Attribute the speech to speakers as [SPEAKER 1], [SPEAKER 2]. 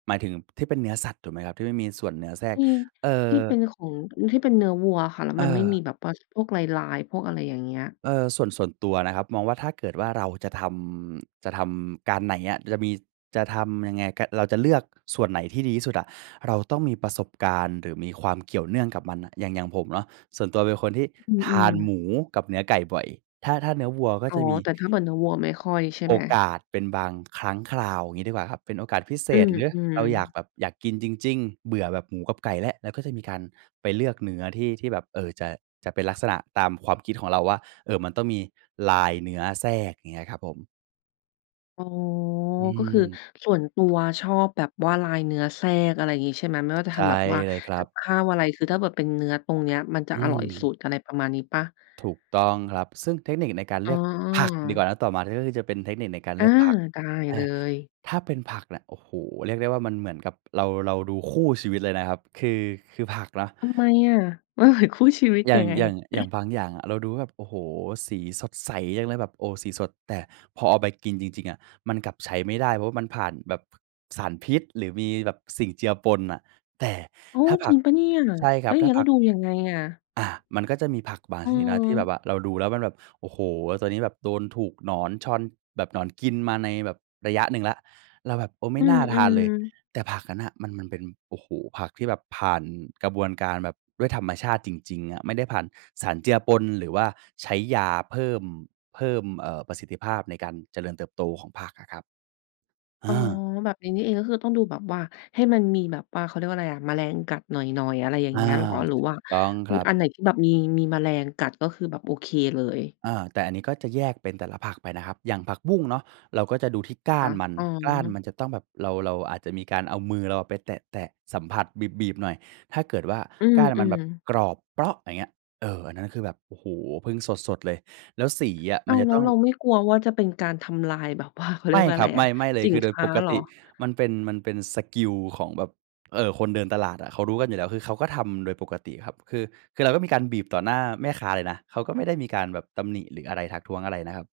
[SPEAKER 1] หมายถึงที่เป็นเนื้อสัตว์ถูกไหมครับ? ที่ไม่มีส่วนเนื้อแทรก
[SPEAKER 2] อืม
[SPEAKER 1] เอ่อ
[SPEAKER 2] ที่เป็นของ ที่เป็นเนื้อวัวอะค่ะ แล้ว
[SPEAKER 1] เ
[SPEAKER 2] มันไม่มี
[SPEAKER 1] ออ
[SPEAKER 2] แบบว่าพวกลาย ๆ พวกอะไรอย่างเงี้ย
[SPEAKER 1] เออ ส่วน ส่วนตัวนะครับ มองว่าถ้าเกิดว่าเราจะทำ จะทำการไหนอะ จะมี จะทำยังไง ก เราจะเลือกส่วนไหนที่ดีที่สุดอะ เราต้องมีประสบการณ์ หรือมีความเกี่ยวเนื่องกับมันน่ะ อย่าง อย่างผมเนาะ ส่วนตัวเป็นคนที่
[SPEAKER 2] อื
[SPEAKER 1] ทา
[SPEAKER 2] ม
[SPEAKER 1] นหม
[SPEAKER 2] ๆ
[SPEAKER 1] ูกับเนื้อไก่บ่อย ถ้า ถ้านื้อวัวก็
[SPEAKER 2] อ๋อ
[SPEAKER 1] จะมี
[SPEAKER 2] แต่ถ้าเหมือนเนื้อวัวไม่ค่อยใช่
[SPEAKER 1] โ
[SPEAKER 2] ไ
[SPEAKER 1] อ
[SPEAKER 2] หม?
[SPEAKER 1] กาสเป็นบางครั้งคราว งี้ดีกว่าครับ เป็นโอกาสพิเศ
[SPEAKER 2] อ
[SPEAKER 1] ษหรือ
[SPEAKER 2] ืม
[SPEAKER 1] เราอยาก
[SPEAKER 2] ๆ
[SPEAKER 1] แบบอยากกินจริง ๆ เบื่อแบบหมูกับไก่และ เราก็จะมีการไปเลือกเนื้อที่ ที่แบบ เอ่อ จะ จะเป็นลักษณะตามความคิดของเราว่า เอ่อ มันต้องมีลายเนื้อแทรก อย่างเงี้ยครับผม
[SPEAKER 2] อ๋อ
[SPEAKER 1] อื
[SPEAKER 2] ก็คือ
[SPEAKER 1] ม
[SPEAKER 2] ส่วนตัวชอบแบบว่าลายเนื้อแทรก อะไรงี้ใช่ไหม? ไม่ว่าจะ
[SPEAKER 1] ใช
[SPEAKER 2] ท
[SPEAKER 1] ่
[SPEAKER 2] ำแบบว่า
[SPEAKER 1] เลยครั
[SPEAKER 2] กับ
[SPEAKER 1] บ
[SPEAKER 2] ข้าวอะไร คือถ้าแบบเป็นเนื้อตรงเนี้ยมันจะ
[SPEAKER 1] อื
[SPEAKER 2] อร่อยสุ
[SPEAKER 1] ม
[SPEAKER 2] ด อะไรประมาณนี้เปล่า?
[SPEAKER 1] ถูกต้องครับ ซึ่งเทคนิคในการ
[SPEAKER 2] อ
[SPEAKER 1] เ
[SPEAKER 2] ๋
[SPEAKER 1] ลือกผักดีก
[SPEAKER 2] อ
[SPEAKER 1] ว่านะ ต่อมาก็คือจะเป็นเทคนิคในการ
[SPEAKER 2] อ
[SPEAKER 1] เล
[SPEAKER 2] า
[SPEAKER 1] ือกผัก
[SPEAKER 2] ได้
[SPEAKER 1] เอ
[SPEAKER 2] เล
[SPEAKER 1] อ
[SPEAKER 2] ย
[SPEAKER 1] ถ้าเป็นผักเนี่ย โอ้โฮ เรียกได้ว่ามันเหมือนกับเรา เราดูคู่ชีวิตเลยนะครับ คือ คือผักเนาะ
[SPEAKER 2] ทำไมอะ? มันเหมือน คู่ชีวิต
[SPEAKER 1] อย่า
[SPEAKER 2] ยั
[SPEAKER 1] ง
[SPEAKER 2] งไง?
[SPEAKER 1] อย่าง อย่างบางอย่างอะ เราดูว่าแบบ โอ้โฮ สีสดใสจังเลย แบบ โอ้โฮ สีสด แต่พอเอาไปกินจริง ๆ อะ มันกลับใช้ไม่ได้ เพราะว่ามันผ่านแบบ ผ สารพิษหรือมีแบบสิ่งเจือปนอะ แต่
[SPEAKER 2] อ๋อ
[SPEAKER 1] ถ้าผ
[SPEAKER 2] จริ
[SPEAKER 1] ัก
[SPEAKER 2] งเปล่าเนี่ย?
[SPEAKER 1] ใช่ค
[SPEAKER 2] แ
[SPEAKER 1] ร
[SPEAKER 2] ล
[SPEAKER 1] ั
[SPEAKER 2] ้
[SPEAKER 1] บ
[SPEAKER 2] วอย่า
[SPEAKER 1] ถ
[SPEAKER 2] ง
[SPEAKER 1] ้า
[SPEAKER 2] งี้
[SPEAKER 1] ผ
[SPEAKER 2] เร
[SPEAKER 1] ั
[SPEAKER 2] า
[SPEAKER 1] ก
[SPEAKER 2] ดูยังไงอะ?
[SPEAKER 1] อ่า มันก็จะมีผักบางชนิดนะ ที่แบ
[SPEAKER 2] เอ
[SPEAKER 1] บ
[SPEAKER 2] อ
[SPEAKER 1] ว่าเราดูแล้วมันแบบ โอ้โฮ ตอนนี้แบบโดนถูกหนอนชอน แบบหนอนกินมาในแบบระยะหนึ่งแล้ว เราแบบ เออ ไม
[SPEAKER 2] อ
[SPEAKER 1] ่
[SPEAKER 2] ื
[SPEAKER 1] น่าทาน
[SPEAKER 2] ม
[SPEAKER 1] เลย
[SPEAKER 2] ๆ
[SPEAKER 1] แต่ผักนั้นน่ะ มัน มันเป็น โอ้โฮ ผักที่แบบผ่านกระบวนการแบบด้วยธรรมชาติจริง ๆ อะ ไม่ได้ผ่านสารเจือปน หรือว่าใช้ยาเพิ่ม เพิ่ม เอ่อ ประสิทธิภาพในการเจริญเติบโตของผักอะครับ เอ
[SPEAKER 2] อ๋อ
[SPEAKER 1] อ
[SPEAKER 2] แบบนี้นี่เอง ก็คือต้องดูแบบว่าให้มันมีแบบว่า เขาเรียกว่าไรอะ? แมลงกัดหน่อย ๆ อะไรอย่าง
[SPEAKER 1] อา
[SPEAKER 2] เงี้ยเหรอ? หรือ
[SPEAKER 1] ถู
[SPEAKER 2] ว่า
[SPEAKER 1] กต้อง
[SPEAKER 2] อ
[SPEAKER 1] ค
[SPEAKER 2] ื
[SPEAKER 1] ร
[SPEAKER 2] อ
[SPEAKER 1] ับ
[SPEAKER 2] อันไหนที่แบบมี มีแมลงกัด ก็คือแบบโอเคเลย
[SPEAKER 1] อา แต่อันนี้ก็จะแยกเป็นแต่ละผักไปนะครับ อย่างผักบุ้งเนาะ เราก็จะดูที่ก้า
[SPEAKER 2] ค
[SPEAKER 1] น
[SPEAKER 2] ะ
[SPEAKER 1] มัน
[SPEAKER 2] อ๋
[SPEAKER 1] ก้าน
[SPEAKER 2] อ
[SPEAKER 1] มันจะต้องแบบ เรา เราอาจจะมีการเอามือเราอะไปแตะ ๆ สัมผัส บีบ ๆ หน่อย ถ้าเกิดว่า
[SPEAKER 2] อื
[SPEAKER 1] ก้านมันแ
[SPEAKER 2] ม
[SPEAKER 1] บบ
[SPEAKER 2] ๆ
[SPEAKER 1] กรอบเป๊าะ อย่างเงี้ย เออ อันนั้นคือแบบ โอ้โฮ เพิ่งสด ๆ เลย แล้วสีอะ
[SPEAKER 2] อ
[SPEAKER 1] ม
[SPEAKER 2] ้
[SPEAKER 1] ั
[SPEAKER 2] า
[SPEAKER 1] น
[SPEAKER 2] ว
[SPEAKER 1] จะ
[SPEAKER 2] แล้
[SPEAKER 1] ต
[SPEAKER 2] ว
[SPEAKER 1] ้อง
[SPEAKER 2] เราไม่กลัวว่าจะเป็นการทำลาย แบบว่า เขาเร
[SPEAKER 1] ไ
[SPEAKER 2] ี
[SPEAKER 1] ม
[SPEAKER 2] ย
[SPEAKER 1] ่
[SPEAKER 2] กว่า
[SPEAKER 1] ค
[SPEAKER 2] อะ
[SPEAKER 1] รั
[SPEAKER 2] ไร
[SPEAKER 1] บ ไ
[SPEAKER 2] อะ
[SPEAKER 1] ม่ ๆ เลย
[SPEAKER 2] สิ
[SPEAKER 1] คื
[SPEAKER 2] น
[SPEAKER 1] อโด
[SPEAKER 2] ค
[SPEAKER 1] ย
[SPEAKER 2] ้
[SPEAKER 1] ป
[SPEAKER 2] า
[SPEAKER 1] ก
[SPEAKER 2] เหร
[SPEAKER 1] ต
[SPEAKER 2] อ?
[SPEAKER 1] ิมันเป็น มันเป็นสกิลของแบบ เอ่อ คนเดินตลาดอะ เขารู้กันอยู่แล้ว คือเขาก็ทำโดยปกติครับ คือ คือเราก็มีการบีบต่อหน้าแม่ค้าเลยนะ เขาก็ไม่ได้มีการแบบตำหนิหรืออะไร ทักท้วงอะไรนะครับ